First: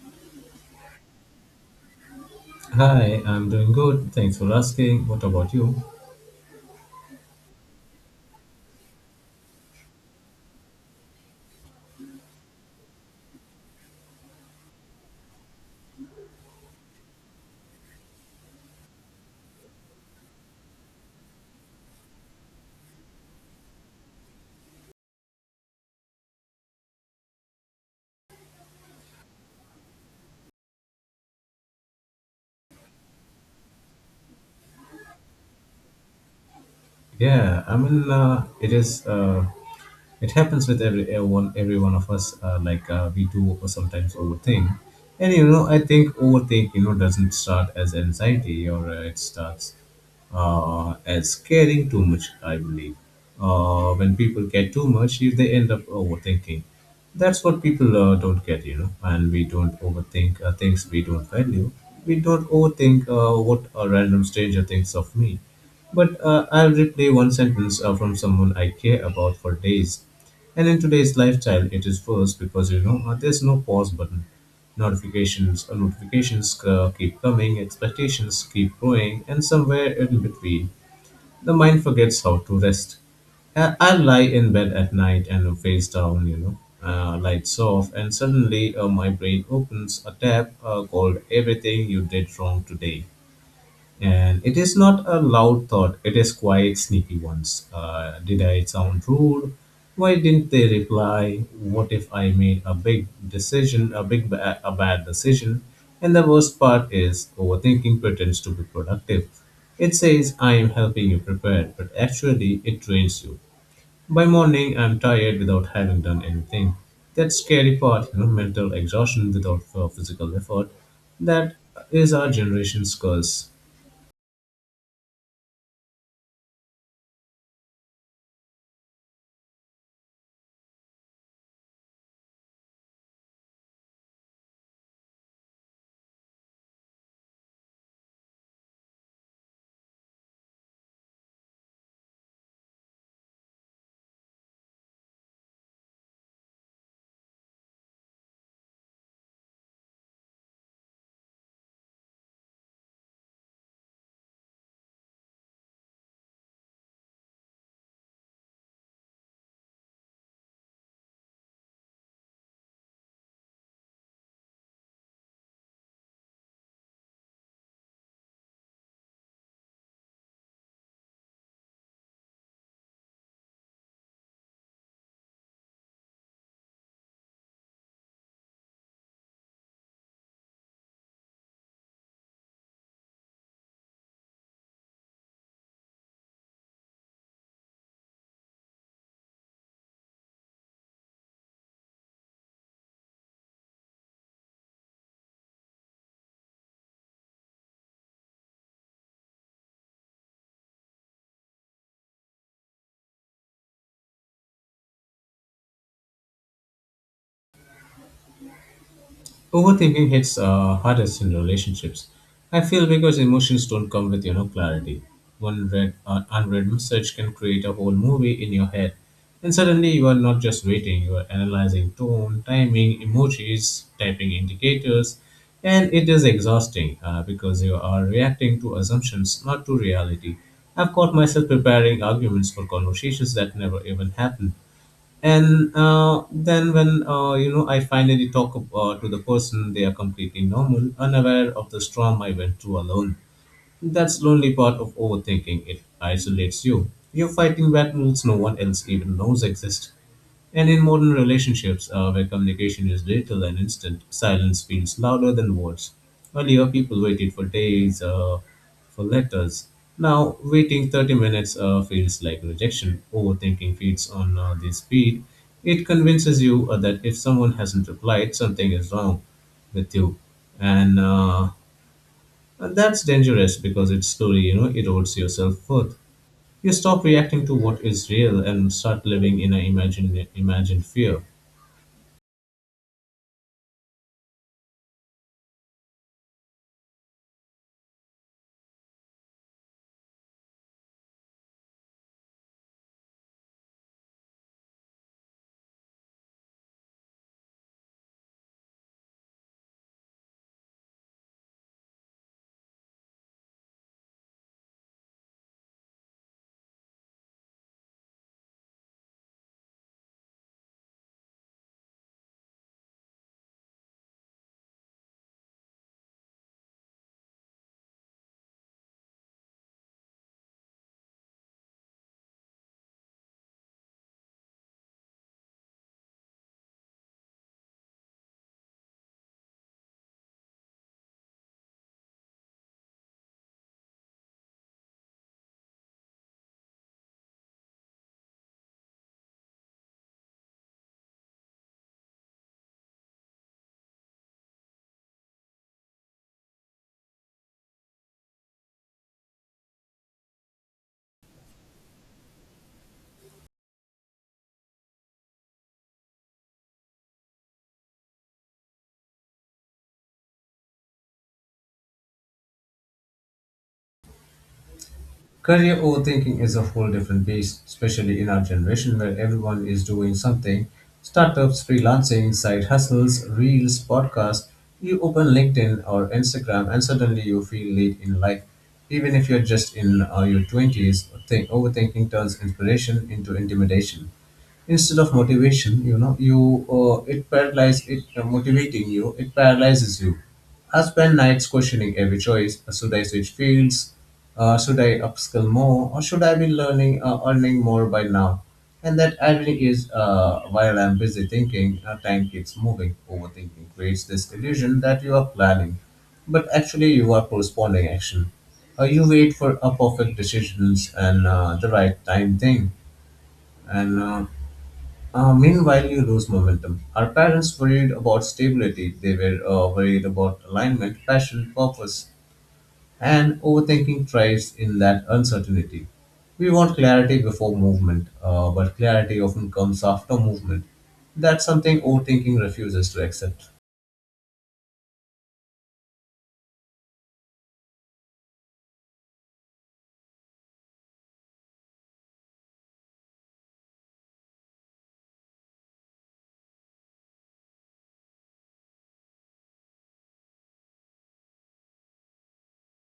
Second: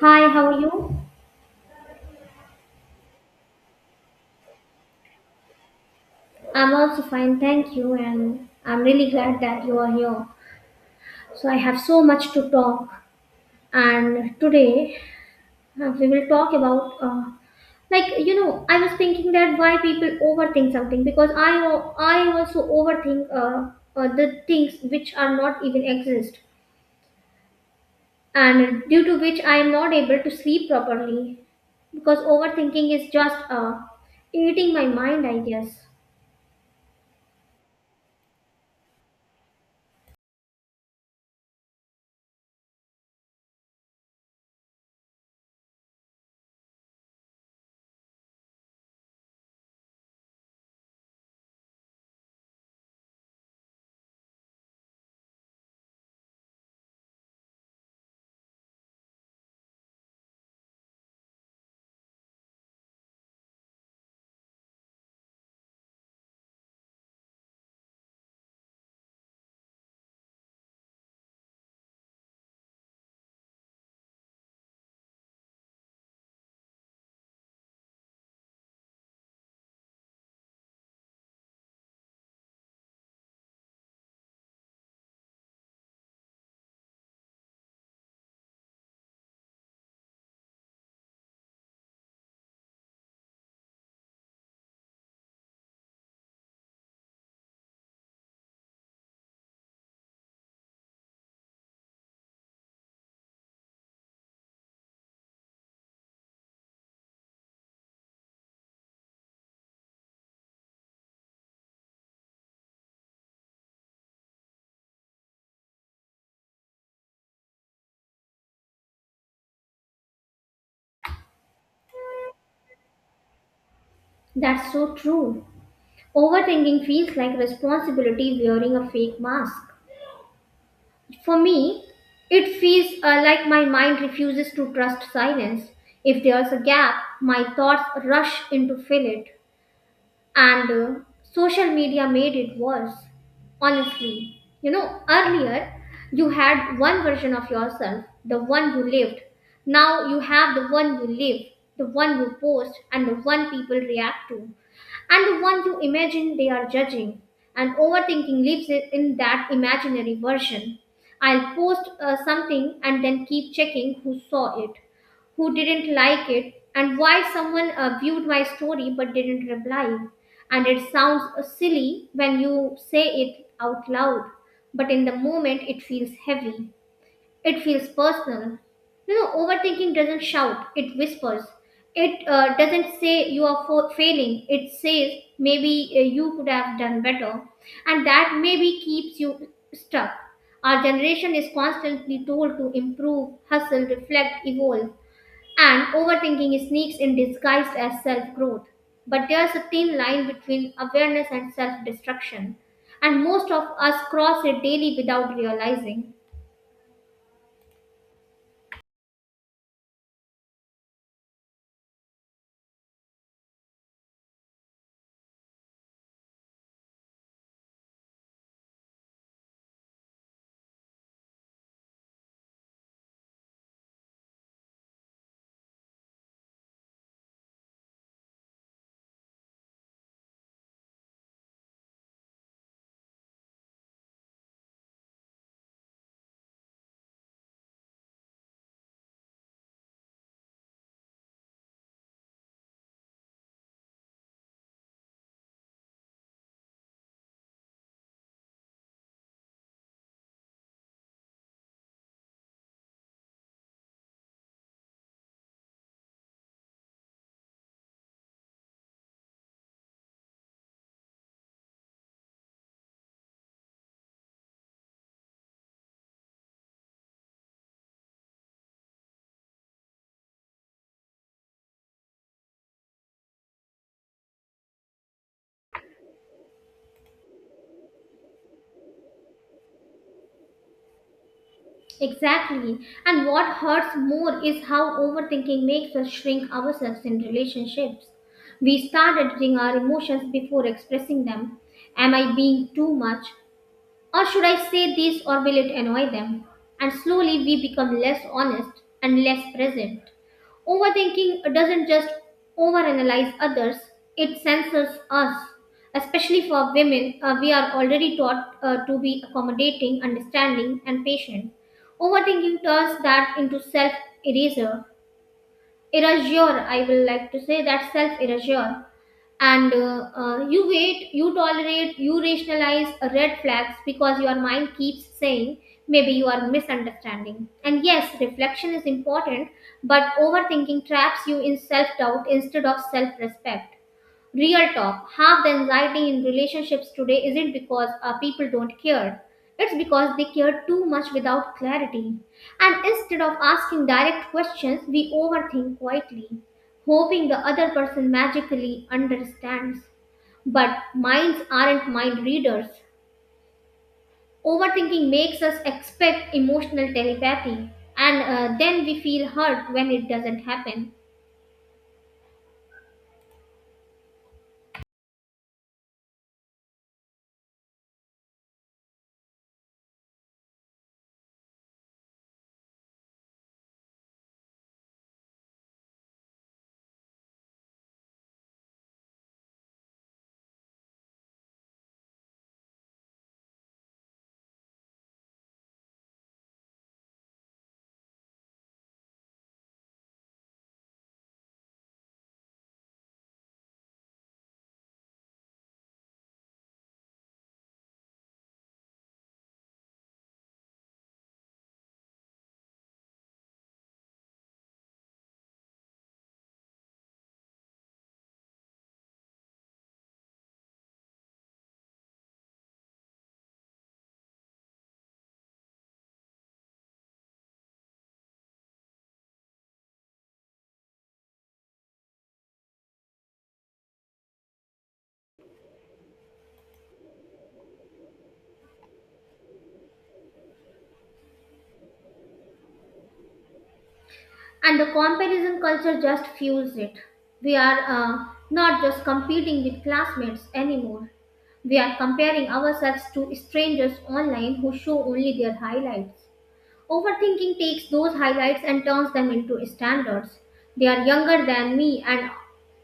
Hi, how are you? Hi, I'm doing good. Thanks for asking. What about you? I'm also fine, thank you, and I'm really glad that you are here. So, I have so much to talk, and today we will talk about like you know, I was thinking that why people overthink something because I also overthink the things which are not even exist, and due to which I am not able to sleep properly because overthinking is just eating my mind, I guess. Yeah, I mean, it is. It happens with everyone, every one of us. Like we do sometimes overthink, and you know, I think overthink, you know, doesn't start as anxiety, or it starts as caring too much, I believe. When people care too much, if they end up overthinking. That's what people don't get, you know. And we don't overthink things we don't value. We don't overthink what a random stranger thinks of me. But I'll replay one sentence from someone I care about for days. And in today's lifestyle, it is worse because, you know, there's no pause button. Notifications or notifications keep coming, expectations keep growing, and somewhere in between, the mind forgets how to rest. I lie in bed at night and face down, you know, lights off, and suddenly my brain opens a tab called Everything You Did Wrong Today. And it is not a loud thought, it is quite sneaky ones. Did I sound rude? Why didn't they reply? What if I made a big decision, a bad decision? And the worst part is overthinking pretends to be productive. It says I am helping you prepare, but actually it drains you. By morning I'm tired without having done anything. That scary part, you know, mental exhaustion without physical effort. That is our generation's curse. That's so true. Overthinking feels like responsibility wearing a fake mask. For me, it feels like my mind refuses to trust silence. If there's a gap, my thoughts rush in to fill it, and social media made it worse, honestly. You know, earlier you had one version of yourself, the one you lived. Now you have the one you live, the one you post, and the one people react to, and the one you imagine they are judging, and overthinking lives in that imaginary version. I'll post something and then keep checking who saw it, who didn't like it, and why someone viewed my story but didn't reply. And it sounds silly when you say it out loud, but in the moment it feels heavy. It feels personal. You know, overthinking doesn't shout, it whispers. It doesn't say you are failing, it says maybe you could have done better. And that maybe keeps you stuck. Our generation is constantly told to improve, hustle, reflect, evolve, and overthinking sneaks in disguised as self growth. But there's a thin line between awareness and self destruction. And most of us cross it daily without realizing. Overthinking hits hardest in relationships. I feel because emotions don't come with you know clarity. One read unread message can create a whole movie in your head, and suddenly you are not just waiting; you are analyzing tone, timing, emojis, typing indicators, and it is exhausting because you are reacting to assumptions, not to reality. I've caught myself preparing arguments for conversations that never even happened and then when you know I finally talk to the person they are completely normal, unaware of the storm I went through alone. That's lonely part of overthinking. It isolates you. You're fighting battles no one else even knows exist. And in modern relationships, where communication is little and instant, silence feels louder than words. Earlier, people waited for days for letters. Now, waiting 30 minutes feels like rejection. Overthinking feeds on the speed. It convinces you that if someone hasn't replied, something is wrong with you. And uh, and that's dangerous because it slowly, you know, erodes your self-worth. You stop reacting to what is real and start living in an imagined fear. Exactly. And what hurts more is how overthinking makes us shrink ourselves in relationships. We start editing our emotions before expressing them. Am I being too much? Or should I say this, or will it annoy them? And slowly we become less honest and less present. Overthinking doesn't just overanalyze others, it censors us. Especially for women, we are already taught to be accommodating, understanding, and patient. Overthinking turns that into self erasure. Erasure, I will like to say that self erasure, and you wait, you tolerate, you rationalize red flags because your mind keeps saying maybe you are misunderstanding, and yes, reflection is important, but overthinking traps you in self doubt instead of self respect. Real talk. Half the anxiety in relationships today isn't because people don't care. It's because they care too much without clarity. And instead of asking direct questions, we overthink quietly, hoping the other person magically understands. But minds aren't mind readers. Overthinking makes us expect emotional telepathy, and then we feel hurt when it doesn't happen. Career overthinking is a whole different beast, especially in our generation where everyone is doing something. Startups, freelancing, side hustles, reels, podcasts. You open LinkedIn or Instagram and suddenly you feel late in life. Even if you're just in your 20s, think, overthinking turns inspiration into intimidation. Instead of motivation you know you it paralyzes you. I spend nights questioning every choice. Should I switch fields, should I upskill more, or should I be learning earning more by now? And that irony is while I'm busy thinking time keeps moving. Overthinking creates this illusion that you are planning, but actually you are postponing action. You wait for a perfect decisions and the right time thing, and meanwhile, you lose momentum. Our parents worried about stability. They were worried about alignment, passion, purpose, and overthinking thrives in that uncertainty. We want clarity before movement, but clarity often comes after movement. That's something overthinking refuses to accept. And the comparison culture just fuels it. We are not just competing with classmates anymore. We are comparing ourselves to strangers online who show only their highlights. Overthinking takes those highlights and turns them into standards. They are younger than me and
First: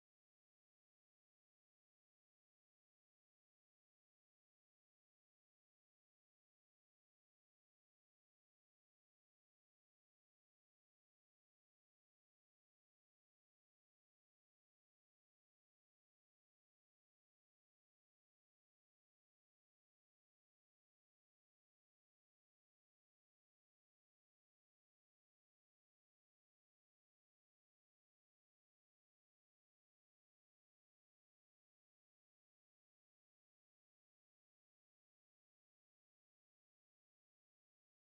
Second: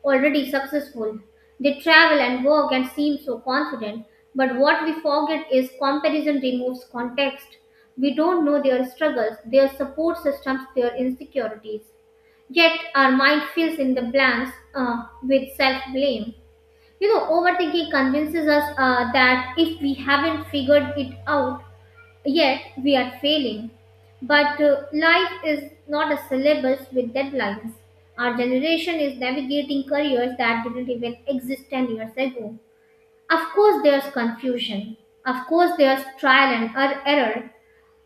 already successful. They travel and work and seem so confident. But what we forget is comparison removes context. We don't know their struggles, their support systems, their insecurities. Yet our mind fills in the blanks with self blame. You know, overthinking convinces us that if we haven't figured it out yet, we are failing. But life is not a syllabus with deadlines. Our generation is navigating careers that didn't even exist 10 years ago. Of course, there's confusion. Of course, there's trial and error.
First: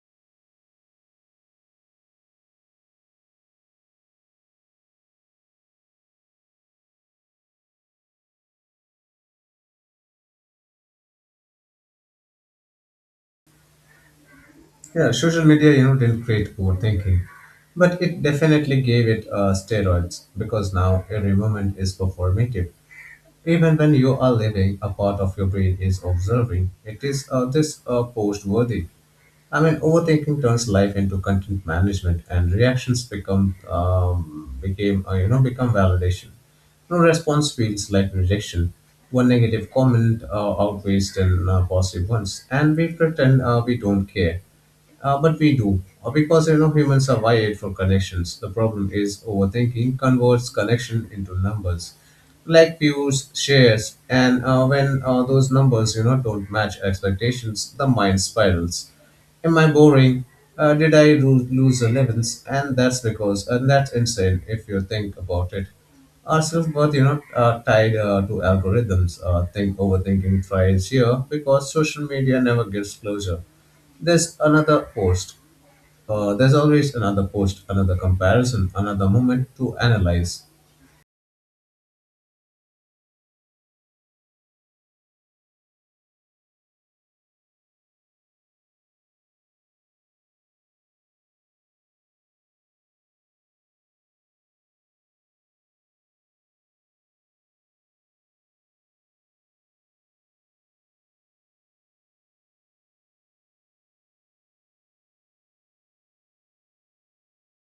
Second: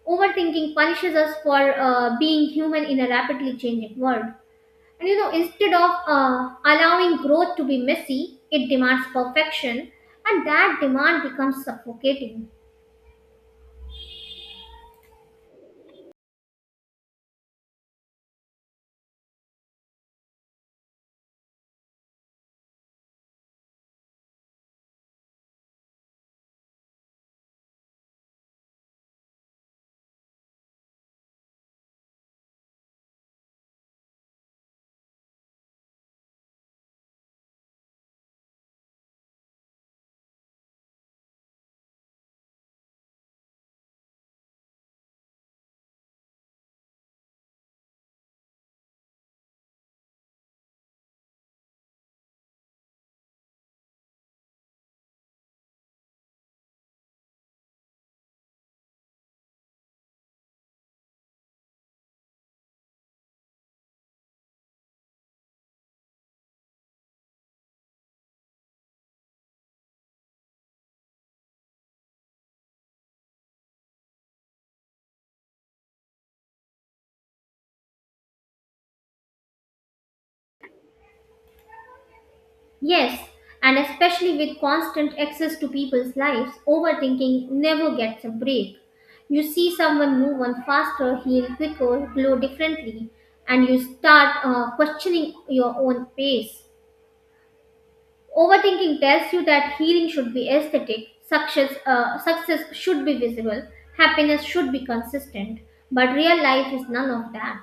Overthinking punishes us for being human in a rapidly changing world. And you know, instead of allowing growth to be messy, it demands perfection, and that demand becomes suffocating. Yeah, social media, you know, didn't create overthinking, but it definitely gave it steroids because now every moment is performative. Even when you are living, a part of your brain is observing. It is this post worthy. I mean, overthinking turns life into content management, and reactions become became you know become validation. No response feels like rejection. One negative comment outweighs ten positive ones, and we pretend we don't care, but we do. Because you know humans are wired for connections. The problem is overthinking converts connection into numbers like views, shares, and when those numbers you know don't match expectations, the mind spirals. Am I boring? Did lose 11s? And that's insane if you think about it. Our self worth, you know, tied to algorithms. Think overthinking thrives here because social media never gives closure. There's another post. There's always another post, another comparison, another moment to analyze. Yes, and especially with constant access to people's lives, overthinking never gets a break. You see someone move on faster, heal quicker, glow differently, and you start questioning your own pace. Overthinking tells you that healing should be aesthetic, success, success should be visible, happiness should be consistent, but real life is none of that.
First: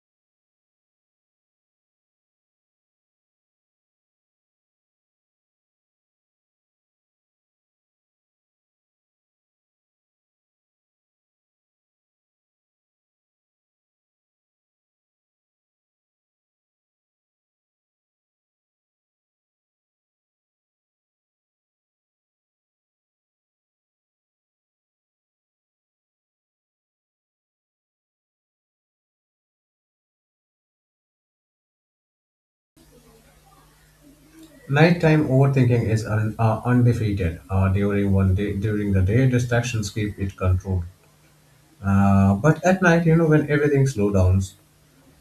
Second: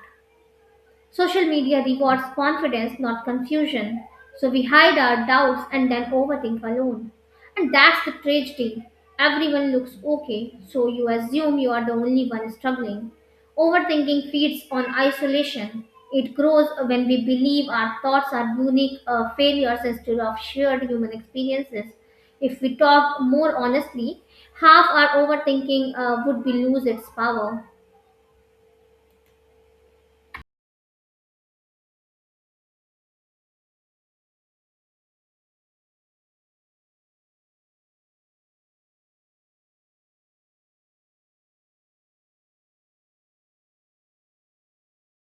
Social media rewards confidence, not confusion. So we hide our doubts and then overthink alone. And that's the tragedy. Everyone looks okay, so you assume you are the only one struggling. Overthinking feeds on isolation. It grows when we believe our thoughts are unique failures instead of shared human experiences. If we talked more honestly, half our overthinking would be lose its power. Nighttime overthinking is undefeated. During the day, distractions keep it controlled. But at night, you know, when everything slows down,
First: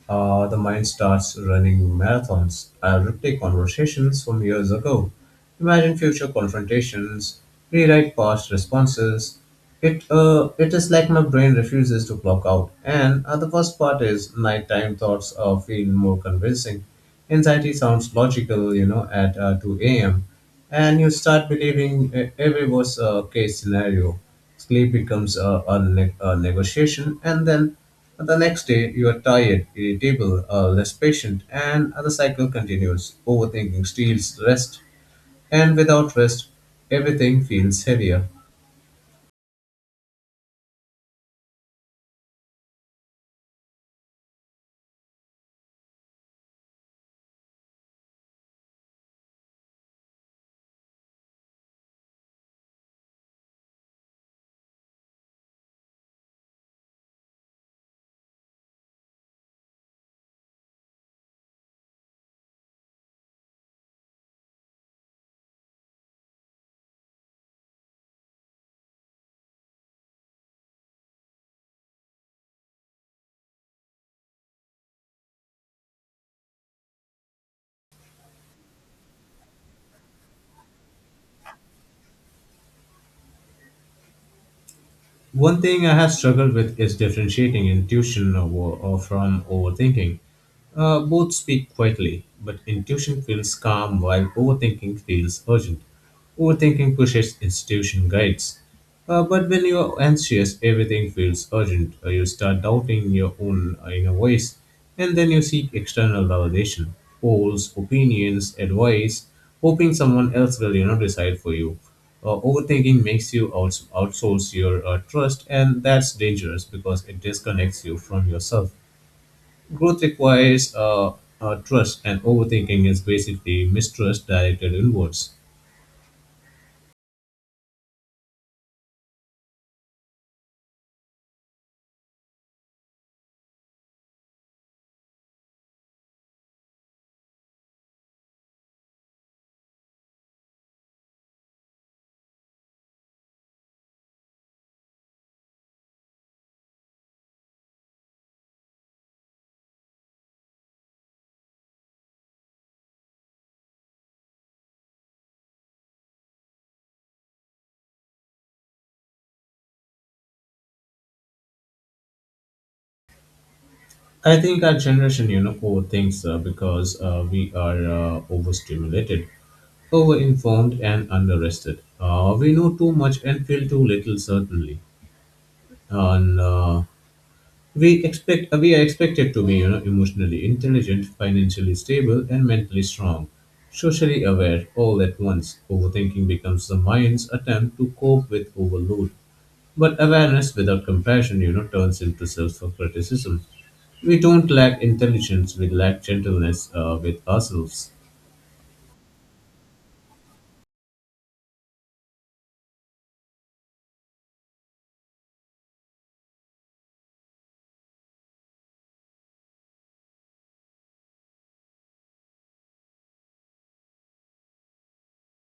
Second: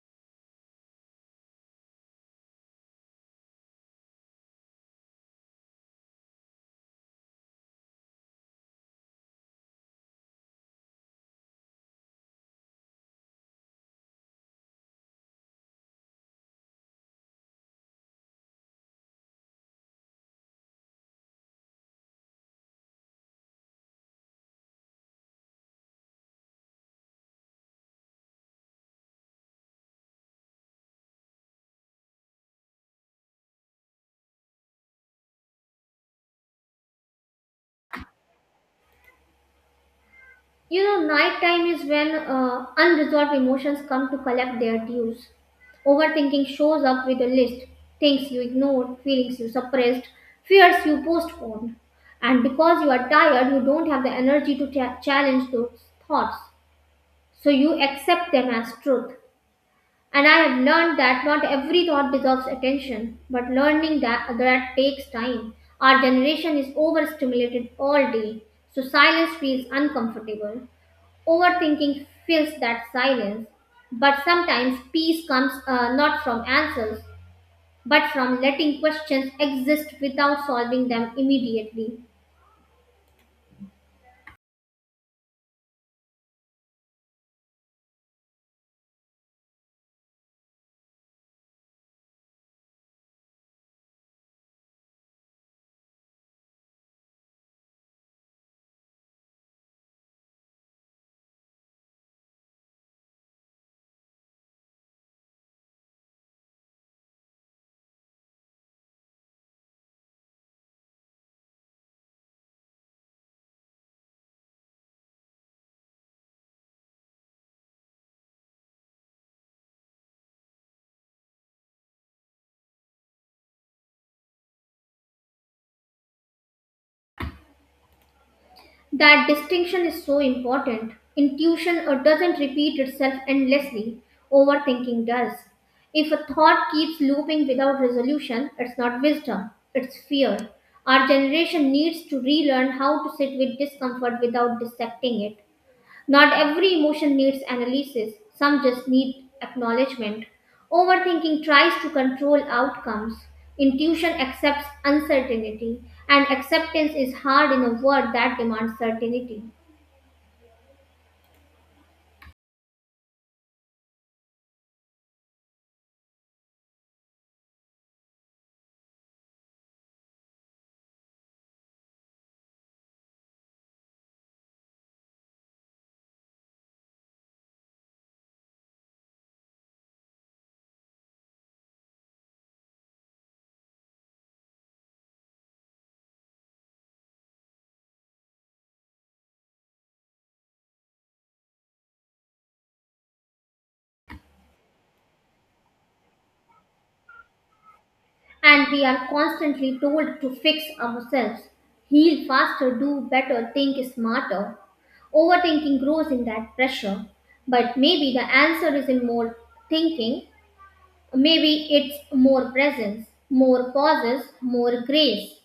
the mind starts running marathons. I replay conversations from years ago, imagine future confrontations, rewrite past responses. It is like my brain refuses to clock out. And the worst part is nighttime thoughts feel more convincing. Anxiety sounds logical, you know, at 2 a.m. And you start believing every worst case scenario. Sleep becomes a negotiation, and then the next day you are tired, irritable, less patient, and the cycle continues. Overthinking steals rest, and without rest, everything feels heavier. You know, nighttime is when unresolved emotions come to collect their dues. Overthinking shows up with a list: things you ignored, feelings you suppressed, fears you postponed. And because you are tired, you don't have the energy to challenge those thoughts. So you accept them as truth. And I have learned that not every thought deserves attention, but learning that that takes time. Our generation is overstimulated all day, so silence feels uncomfortable. Overthinking fills that silence, but sometimes peace comes not from answers, but from letting questions exist without solving them immediately. One thing I have struggled with is differentiating intuition or from overthinking. Both speak quietly, but intuition feels calm while overthinking feels urgent. Overthinking pushes institution guides. But when you're anxious, everything feels urgent. You start doubting your own inner voice, and then you seek external validation, polls, opinions, advice, hoping someone else will, you know, decide for you. Overthinking makes you outsource your trust, and that's dangerous because it disconnects you from yourself. Growth requires trust, and overthinking is basically mistrust directed inwards. That distinction is so important. Intuition doesn't repeat itself endlessly, overthinking does. If a thought keeps looping without resolution, it's not wisdom, it's fear. Our generation needs to relearn how to sit with discomfort without dissecting it. Not every emotion needs analysis, some just need acknowledgement. Overthinking tries to control outcomes. Intuition accepts uncertainty, and acceptance is hard in a world that demands certainty. I think our generation, you know, overthinks because we are overstimulated, overinformed, and underrested. We know too much and feel too little, certainly, and we are expected to be, you know, emotionally intelligent, financially stable, and mentally strong, socially aware, all at once. Overthinking becomes the mind's attempt to cope with overload, but awareness without compassion, you know, turns into self-criticism. We don't lack intelligence, we lack gentleness with ourselves. And we are constantly told to fix ourselves, heal faster, do better, think smarter. Overthinking grows in that pressure. But maybe the answer is in more thinking. Maybe it's more presence, more pauses, more grace.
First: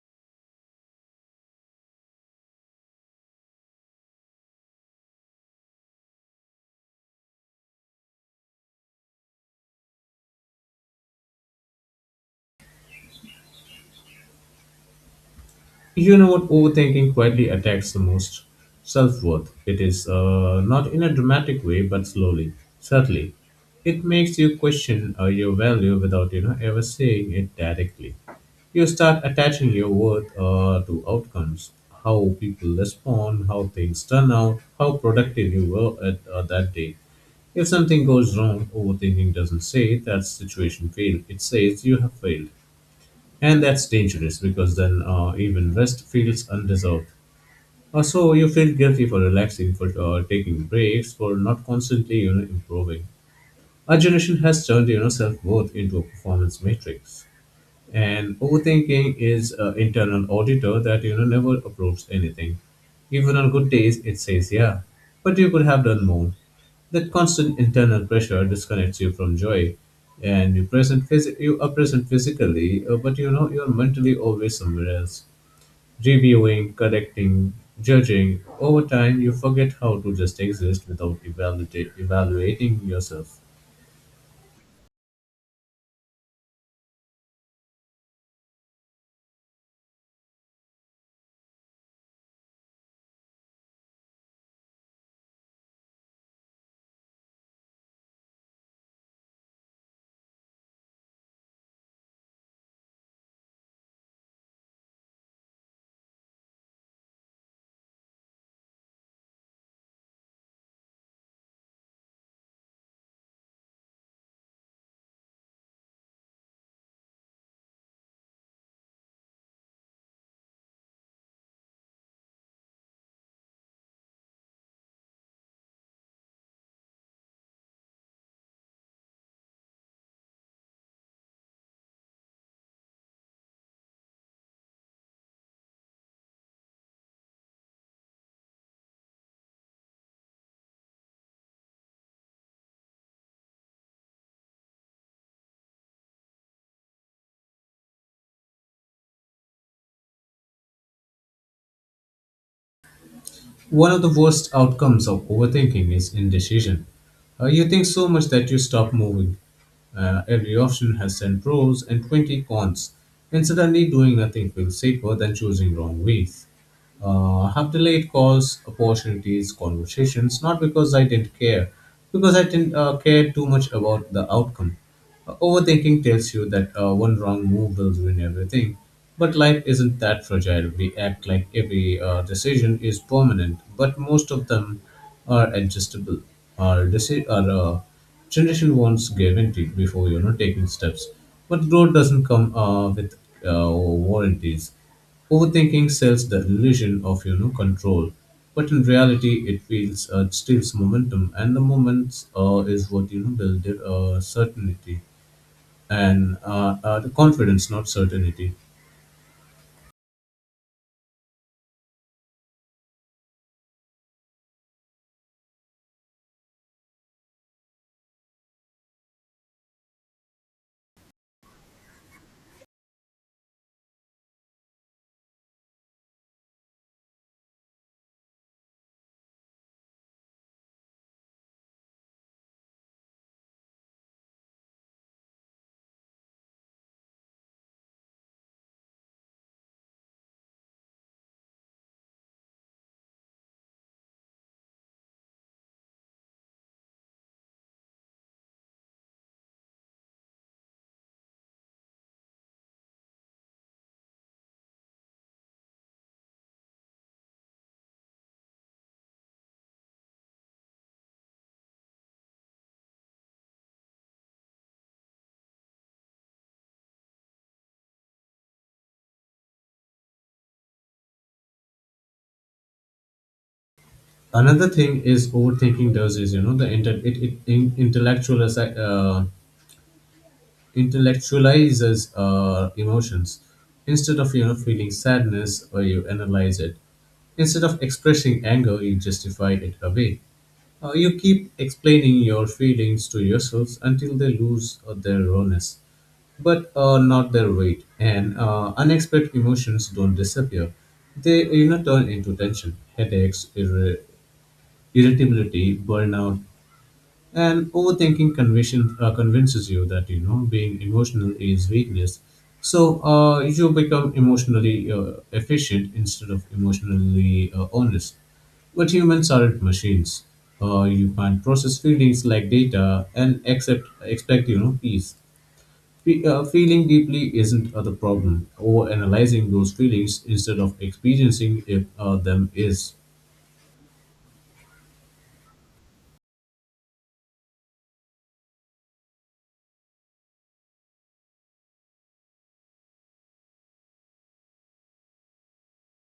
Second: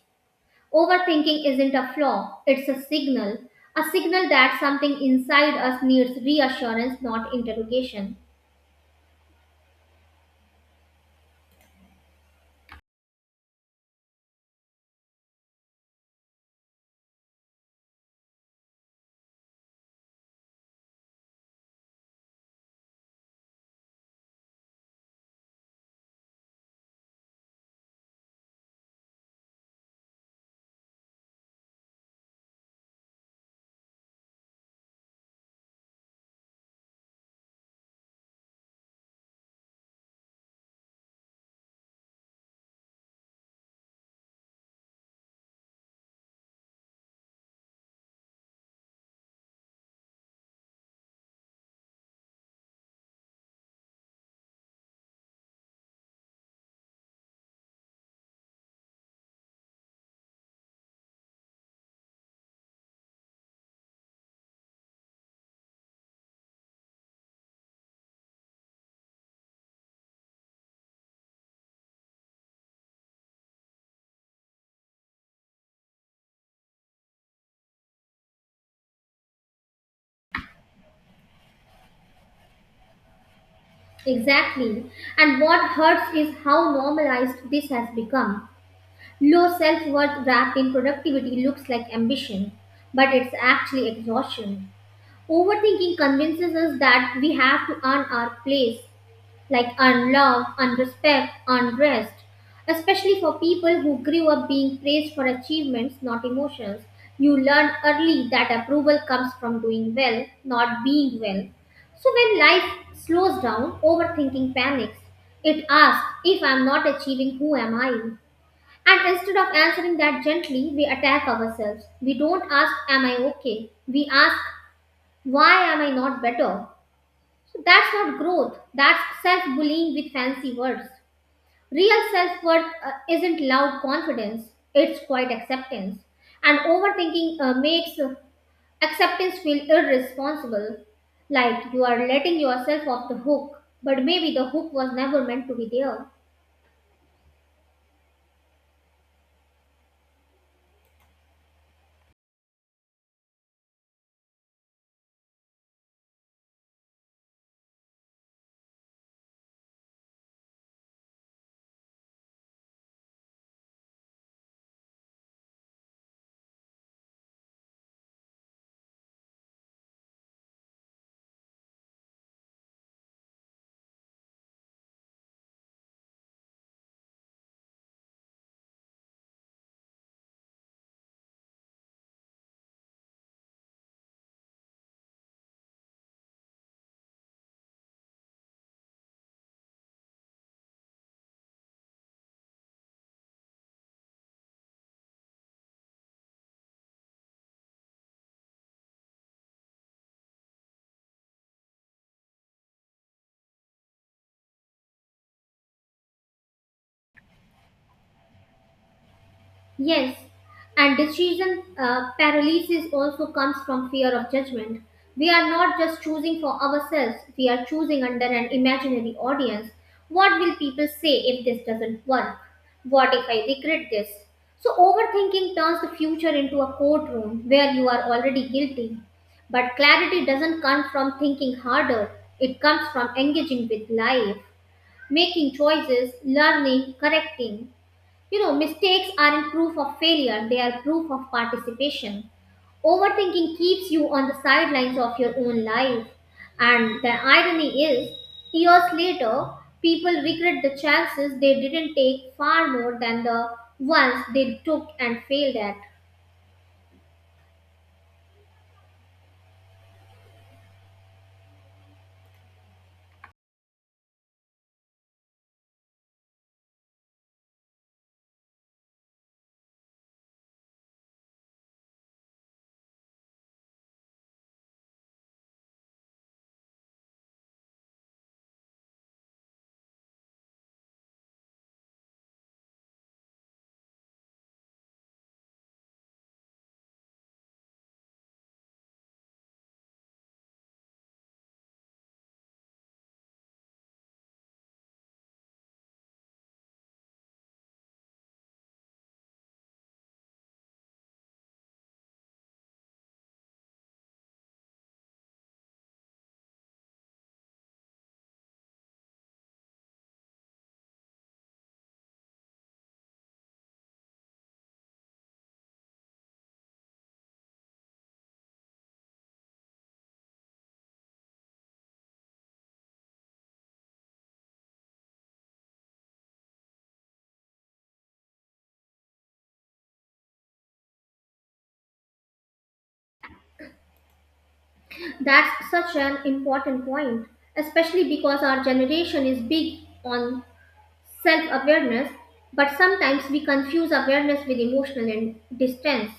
Overthinking isn't a flaw, it's a signal. A signal that something inside us needs reassurance, not interrogation. You know what overthinking quietly attacks the most? Self worth. It is not in a dramatic way, but slowly, subtly. It makes you question your value without you know ever saying it directly. You start attaching your worth to outcomes, how people respond, how things turn out, how productive you were at that day. If something goes wrong, overthinking doesn't say that situation failed. It says you have failed. And that's dangerous because then even rest feels undeserved. So you feel guilty for relaxing, for taking breaks, for not constantly you know, improving. Our generation has turned you know, self worth into a performance matrix. And overthinking is an internal auditor that you know never approves anything. Even on good days, it says, yeah, but you could have done more. That constant internal pressure disconnects you from joy, and you you are present physically, but you know you're mentally always somewhere else, reviewing, correcting, judging. Over time, you forget how to just exist without evaluating yourself. Exactly. And what hurts is how normalized this has become. Low self worth wrapped in productivity looks like ambition, but it's actually exhaustion. Overthinking convinces us that we have to earn our place, like unlove, unrespect, unrest, especially for people who grew up being praised for achievements, not emotions. You learn early that approval comes from doing well, not being well. So when life slows down, overthinking panics. It asks, if I'm not achieving, who am I? And instead of answering that gently, we attack ourselves. We don't ask, am I okay? We ask, why am I not better? So that's not growth, that's self bullying with fancy words. Real self worth isn't loud confidence, it's quiet acceptance. And overthinking makes acceptance feel irresponsible, like you are letting yourself off the hook, but maybe the hook was never meant to be there. One of the worst outcomes of overthinking is indecision. You think so much that you stop moving. Every option has 10 pros and 20 cons, and suddenly doing nothing feels safer than choosing wrong ways. Have delayed calls, opportunities, conversations, not because I didn't care, because I didn't care too much about the outcome. Overthinking tells you that one wrong move will ruin everything. But life isn't that fragile. We act like every decision is permanent, but most of them are adjustable. Our uh, generation wants guaranteed before you know taking steps, but growth doesn't come with warranties. Overthinking sells the illusion of you know control, but in reality, it feels it steals momentum, and the moments is what you know builds it, certainty and the confidence, not certainty. Yes, and decision paralysis also comes from fear of judgment. We are not just choosing for ourselves, we are choosing under an imaginary audience. What will people say if this doesn't work? What if I regret this? So, overthinking turns the future into a courtroom where you are already guilty. But clarity doesn't come from thinking harder, it comes from engaging with life, making choices, learning, correcting. You know, mistakes aren't proof of failure, they are proof of participation. Overthinking keeps you on the sidelines of your own life. And the irony is, years later, people regret the chances they didn't take far more than the ones they took and failed at. Another thing is overthinking does is you know the inter- it in- intellectual assi- intellectualizes our emotions instead of you know feeling sadness, or you analyze it instead of expressing anger, you justify it away. You keep explaining your feelings to yourselves until they lose their rawness, but not their weight, and unexpected emotions don't disappear, they you know turn into tension, headaches, irritability, burnout, and overthinking convinces you that you know being emotional is weakness. So you become emotionally efficient instead of emotionally honest. But humans aren't machines. You can't process feelings like data and accept expect peace. Feeling deeply isn't the problem. Over analyzing those feelings instead of experiencing if, them is. That's such an important point, especially because our generation is big on self awareness, but sometimes we confuse awareness with emotional and distance.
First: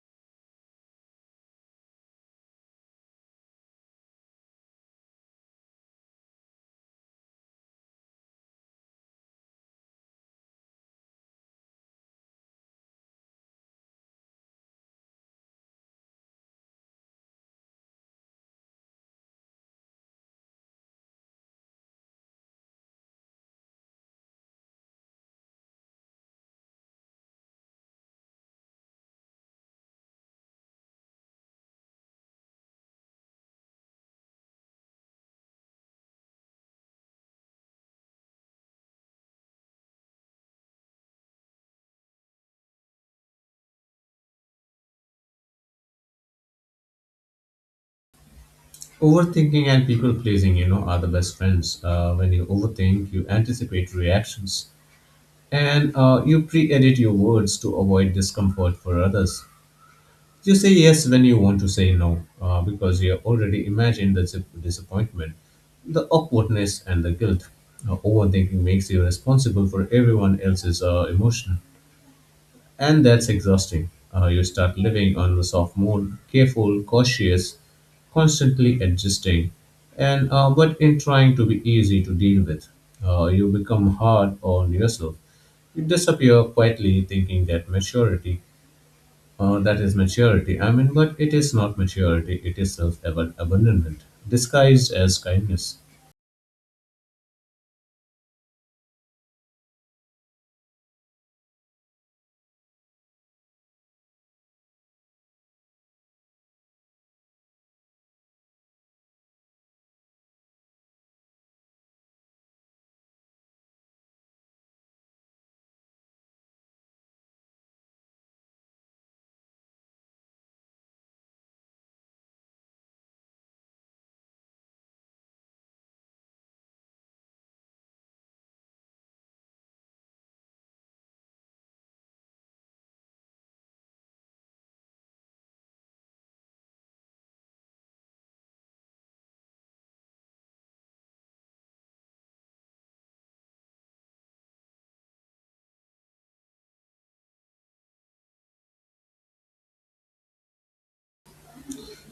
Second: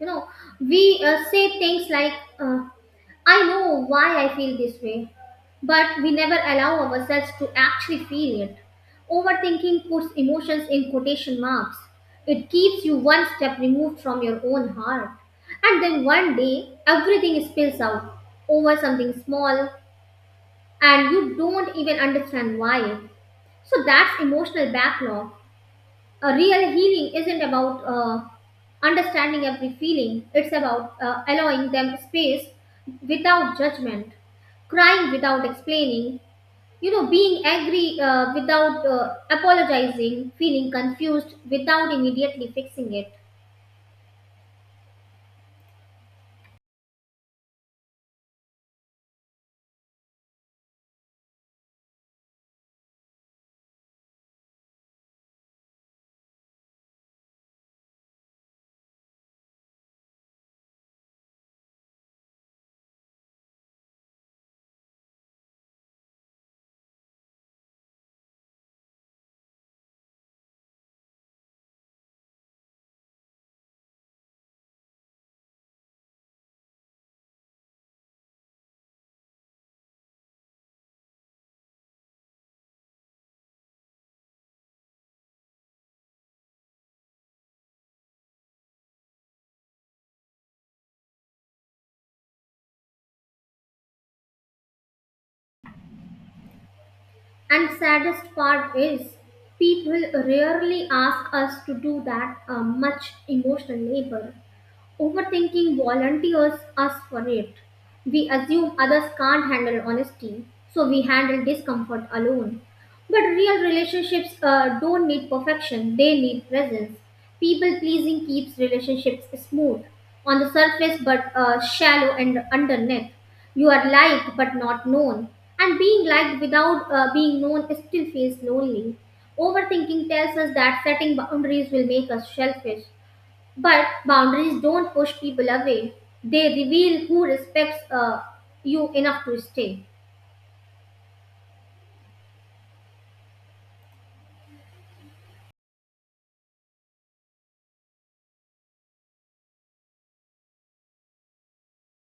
You know, we say things like, uh, I know why I feel this way, but we never allow ourselves to actually feel it. Overthinking puts emotions in quotation marks. It keeps you one step removed from your own heart. And then one day, everything spills out over something small, and you don't even understand why. So that's emotional backlog. A real healing isn't about understanding every feeling, it's about allowing them space without judgment, crying without explaining, you know, being angry without apologizing, feeling confused without immediately fixing it. Overthinking and people pleasing, you know, are the best friends. When you overthink, you anticipate reactions and you pre edit your words to avoid discomfort for others. You say yes when you want to say no because you have already imagined the disappointment, the awkwardness, and the guilt. Overthinking makes you responsible for everyone else's emotion. And that's exhausting. You start living on the soft mode, careful, cautious, constantly adjusting, and but in trying to be easy to deal with, you become hard on yourself. You disappear quietly, thinking that maturity, that is maturity. I mean, but it is not maturity. It is self-abandonment disguised as kindness. And saddest part is people rarely ask us to do that much emotional labor. Overthinking volunteers us for it. We assume others can't handle honesty, so we handle discomfort alone. But real relationships don't need perfection, they need presence. People pleasing keeps relationships smooth on the surface but shallow and underneath. You are liked but not known, and being liked without being known still feels lonely. Overthinking tells us that setting boundaries will make us selfish, but boundaries don't push people away. They reveal who respects you enough to stay.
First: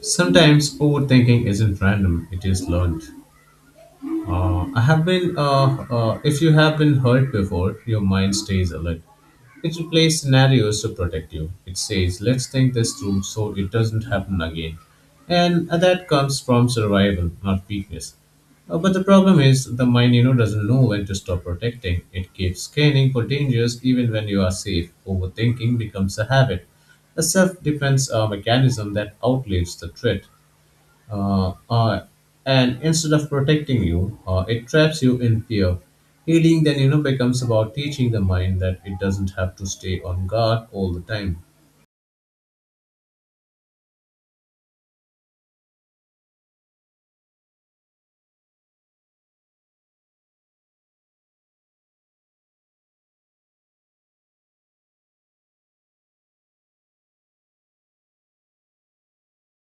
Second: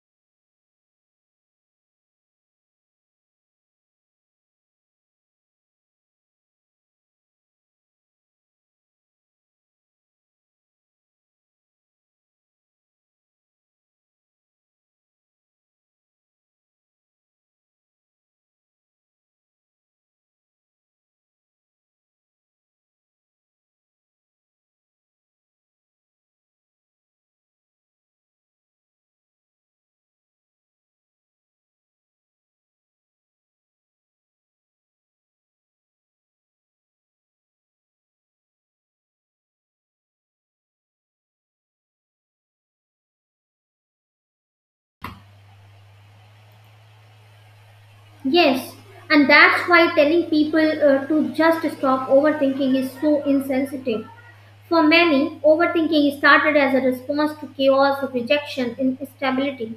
Sometimes overthinking isn't random; it is learned. If you have been hurt before, your mind stays alert. It replays scenarios to protect you. It says, let's think this through so it doesn't happen again. And that comes from survival, not weakness. But the problem is, the mind, you know, doesn't know when to stop protecting. It keeps scanning for dangers even when you are safe. Overthinking becomes a habit, a self defense mechanism that outlives the threat uh, uh, and instead of protecting you, it traps you in fear. Healing then becomes about teaching the mind that it doesn't have to stay on guard all the time. Yes, and that's why telling people to just stop overthinking is so insensitive. For many, overthinking started as a response to chaos of rejection and instability.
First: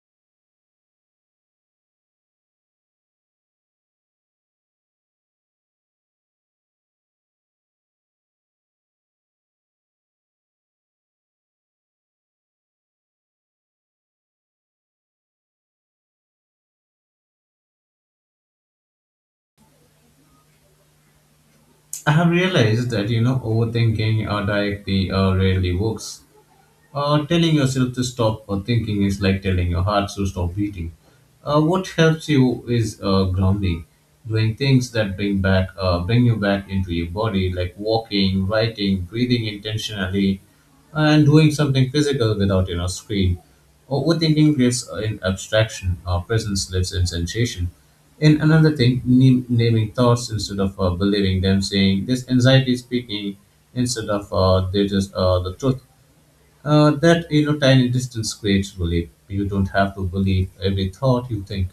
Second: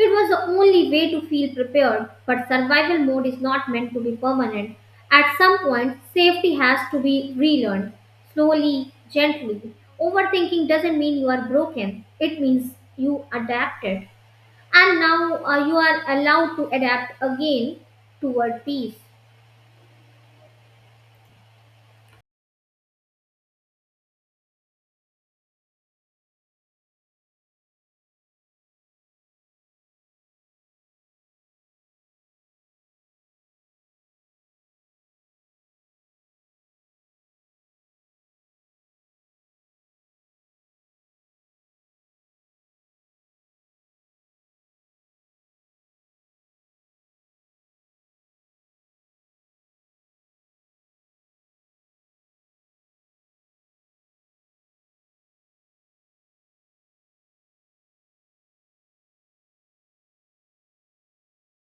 It was the only way to feel prepared, but survival mode is not meant to be permanent. At some point, safety has to be relearned, slowly, gently. Overthinking doesn't mean you are broken, it means you adapted. And now you are allowed to adapt again toward peace. I have realized that overthinking directly rarely works. Telling yourself to stop thinking is like telling your heart to stop beating. What helps you is grounding, doing things that bring back, bring you back into your body, like walking, writing, breathing intentionally, and doing something physical without screen. Overthinking lives in abstraction. Our presence lives in sensation. In another thing, naming thoughts instead of believing them, saying this anxiety is speaking instead of they just the truth. That you know, tiny distance creates relief. You don't have to believe every thought you think.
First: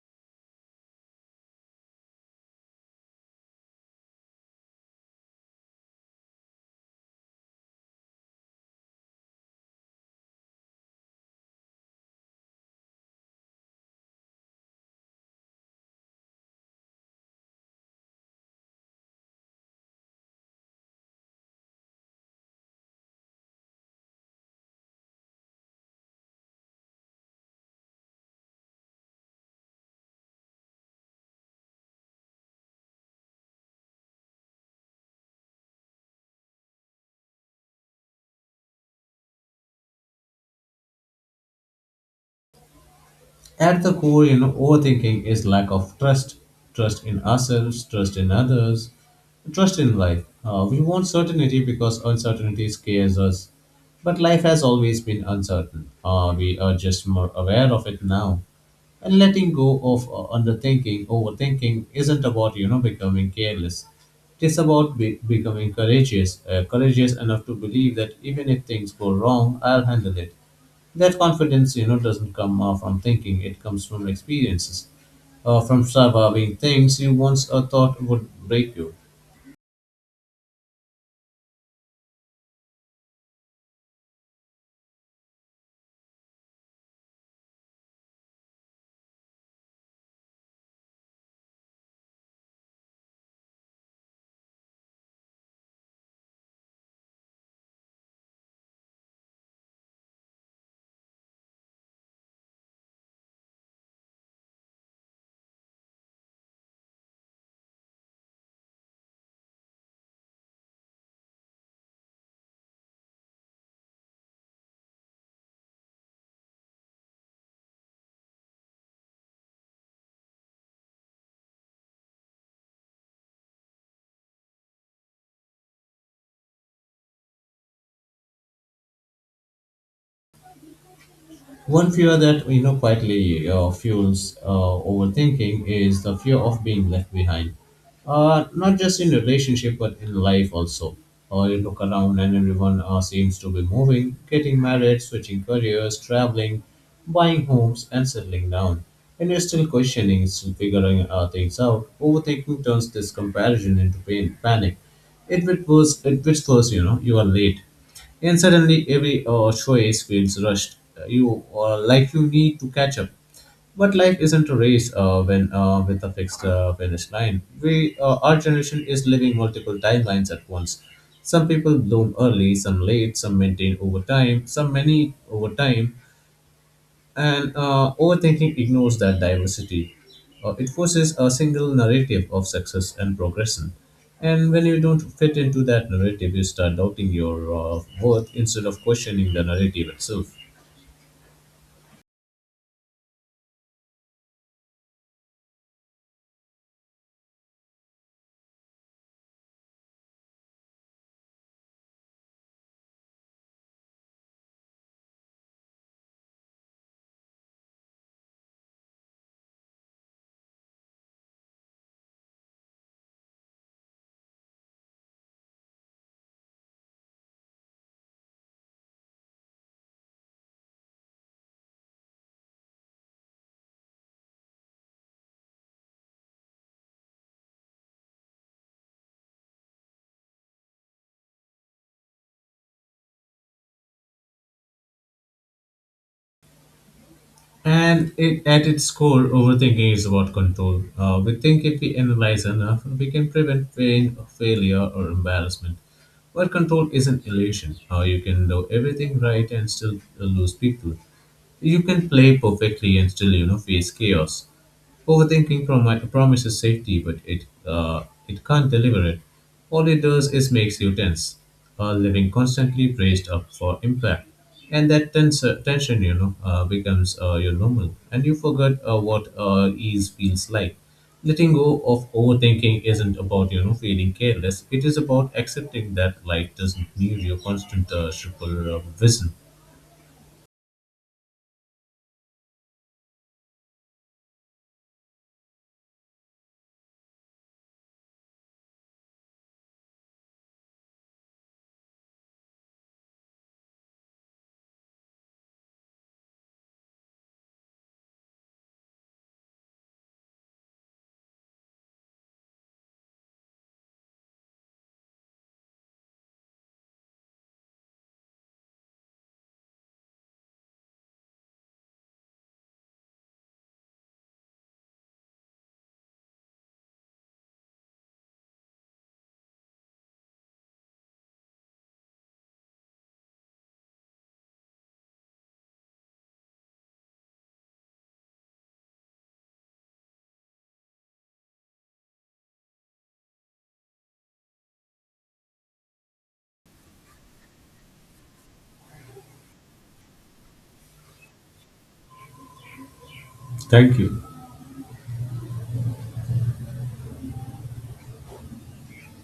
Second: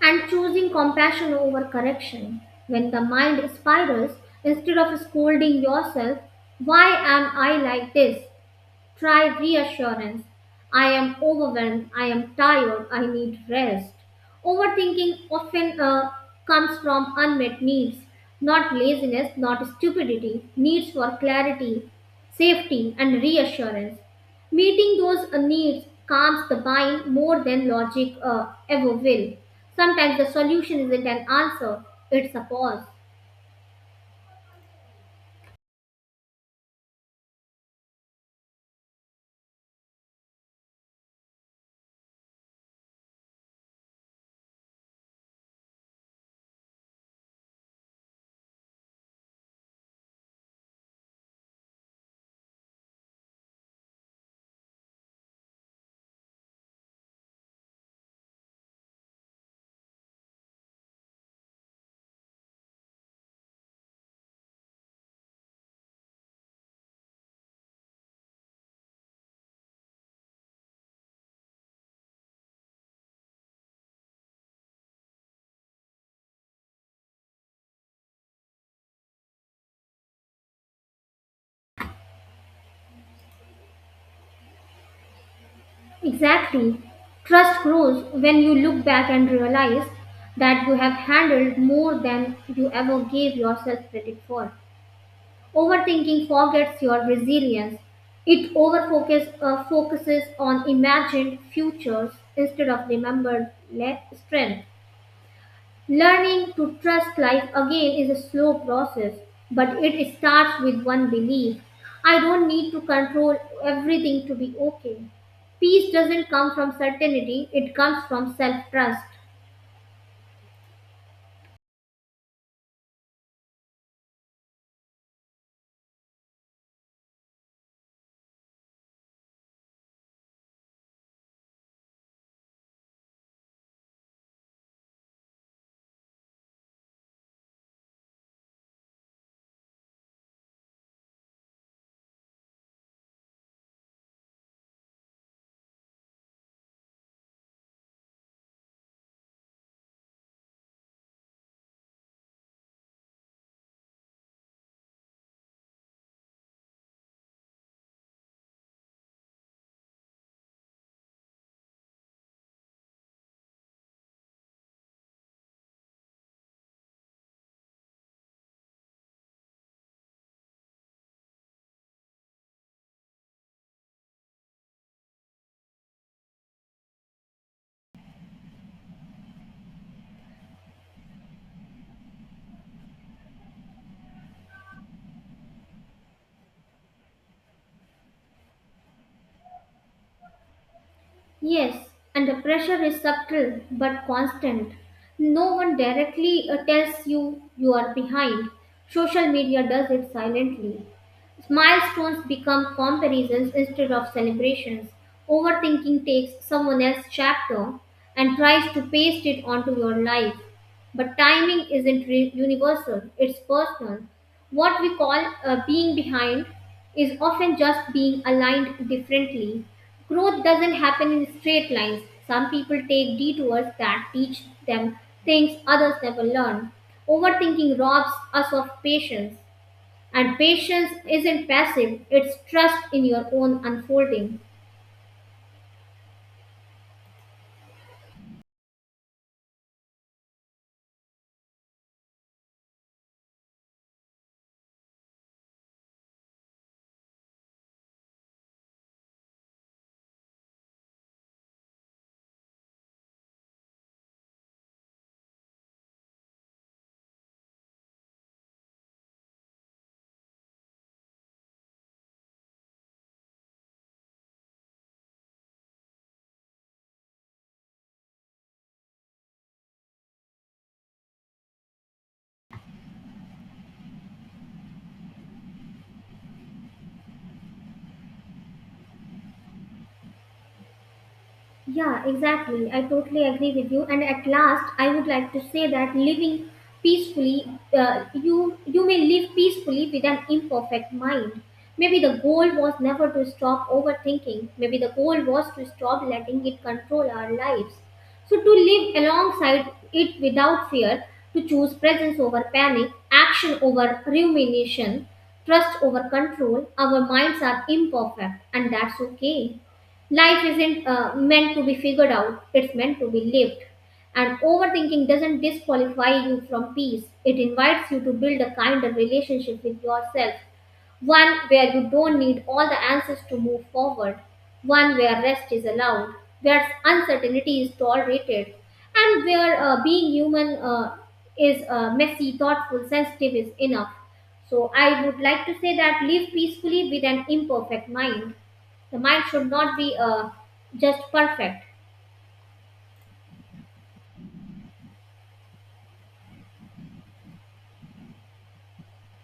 And choosing compassion over correction. When the mind spirals, instead of scolding yourself, why am I like this? Try reassurance. I am overwhelmed. I am tired. I need rest. Overthinking often comes from unmet needs, not laziness, not stupidity, needs for clarity, safety, and reassurance. Meeting those needs calms the mind more than logic ever will. Sometimes the solution isn't an answer, it's a pause. At the core, you know, overthinking is lack of trust, trust in ourselves, trust in others, trust in life. We want certainty because uncertainty scares us. But life has always been uncertain. We are just more aware of it now. And letting go of overthinking isn't about becoming careless. It's about becoming courageous, courageous enough to believe that even if things go wrong, I'll handle it. That confidence, you know, doesn't come from thinking; it comes from experiences, from surviving things you once thought would break you. Exactly. Trust grows when you look back and realize that you have handled more than you ever gave yourself credit for. Overthinking forgets your resilience. It overfocus focuses on imagined futures instead of remembered strength. Learning to trust life again is a slow process, but it starts with one belief: I don't need to control everything to be okay. Peace doesn't come from certainty, it comes from self trust. One fear that quietly fuels overthinking is the fear of being left behind, not just in relationship but in life also. You look around and everyone seems to be moving, getting married, switching careers, traveling, buying homes, and settling down. And you're still questioning, still figuring things out. Overthinking turns this comparison into pain, panic. It whispers, you know, you are late and suddenly every choice feels rushed. You like you need to catch up. But life isn't a race when with a fixed finish line. We our generation is living multiple timelines at once. Some people bloom early, some late, some maintain over time, some many over time, and overthinking ignores that diversity. It forces a single narrative of success and progression. And when you don't fit into that narrative, you start doubting your worth instead of questioning the narrative itself. Yes, and the pressure is subtle but constant. No one directly tells you you are behind. Social media does it silently. Milestones become comparisons instead of celebrations. Overthinking takes someone else's chapter and tries to paste it onto your life. But timing isn't universal, it's personal. What we call being behind is often just being aligned differently. Growth doesn't happen in straight lines. Some people take detours that teach them things others never learn. Overthinking robs us of patience, and patience isn't passive, it's trust in your own unfolding. And it, at its core, overthinking is about control. We think if we analyze enough, we can prevent pain, failure, or embarrassment. But control is an illusion. You can do everything right and still lose people. You can play perfectly and still, you know, face chaos. Overthinking promises safety, but it can't deliver it. All it does is makes you tense, living constantly braced up for impact, and that tension, you know, becomes your normal, and you forget what ease feels like. Letting go of overthinking isn't about feeling careless. It is about accepting that life doesn't need your constant triple vision. Yeah, exactly. I totally agree with you. And at last, I would like to say that living peacefully, you may live peacefully with an imperfect mind. Maybe the goal was never to stop overthinking. Maybe the goal was to stop letting it control our lives. So to live alongside it without fear, to choose presence over panic, action over rumination, trust over control. Our minds are imperfect, and that's okay. Life isn't meant to be figured out, it's meant to be lived. And overthinking doesn't disqualify you from peace, it invites you to build a kinder relationship with yourself, one where you don't need all the answers to move forward, one where rest is allowed, where uncertainty is tolerated, and where being human is messy, thoughtful, sensitive is enough. So, I would like to say that live peacefully with an imperfect mind. The mind should not be just perfect. Thank you.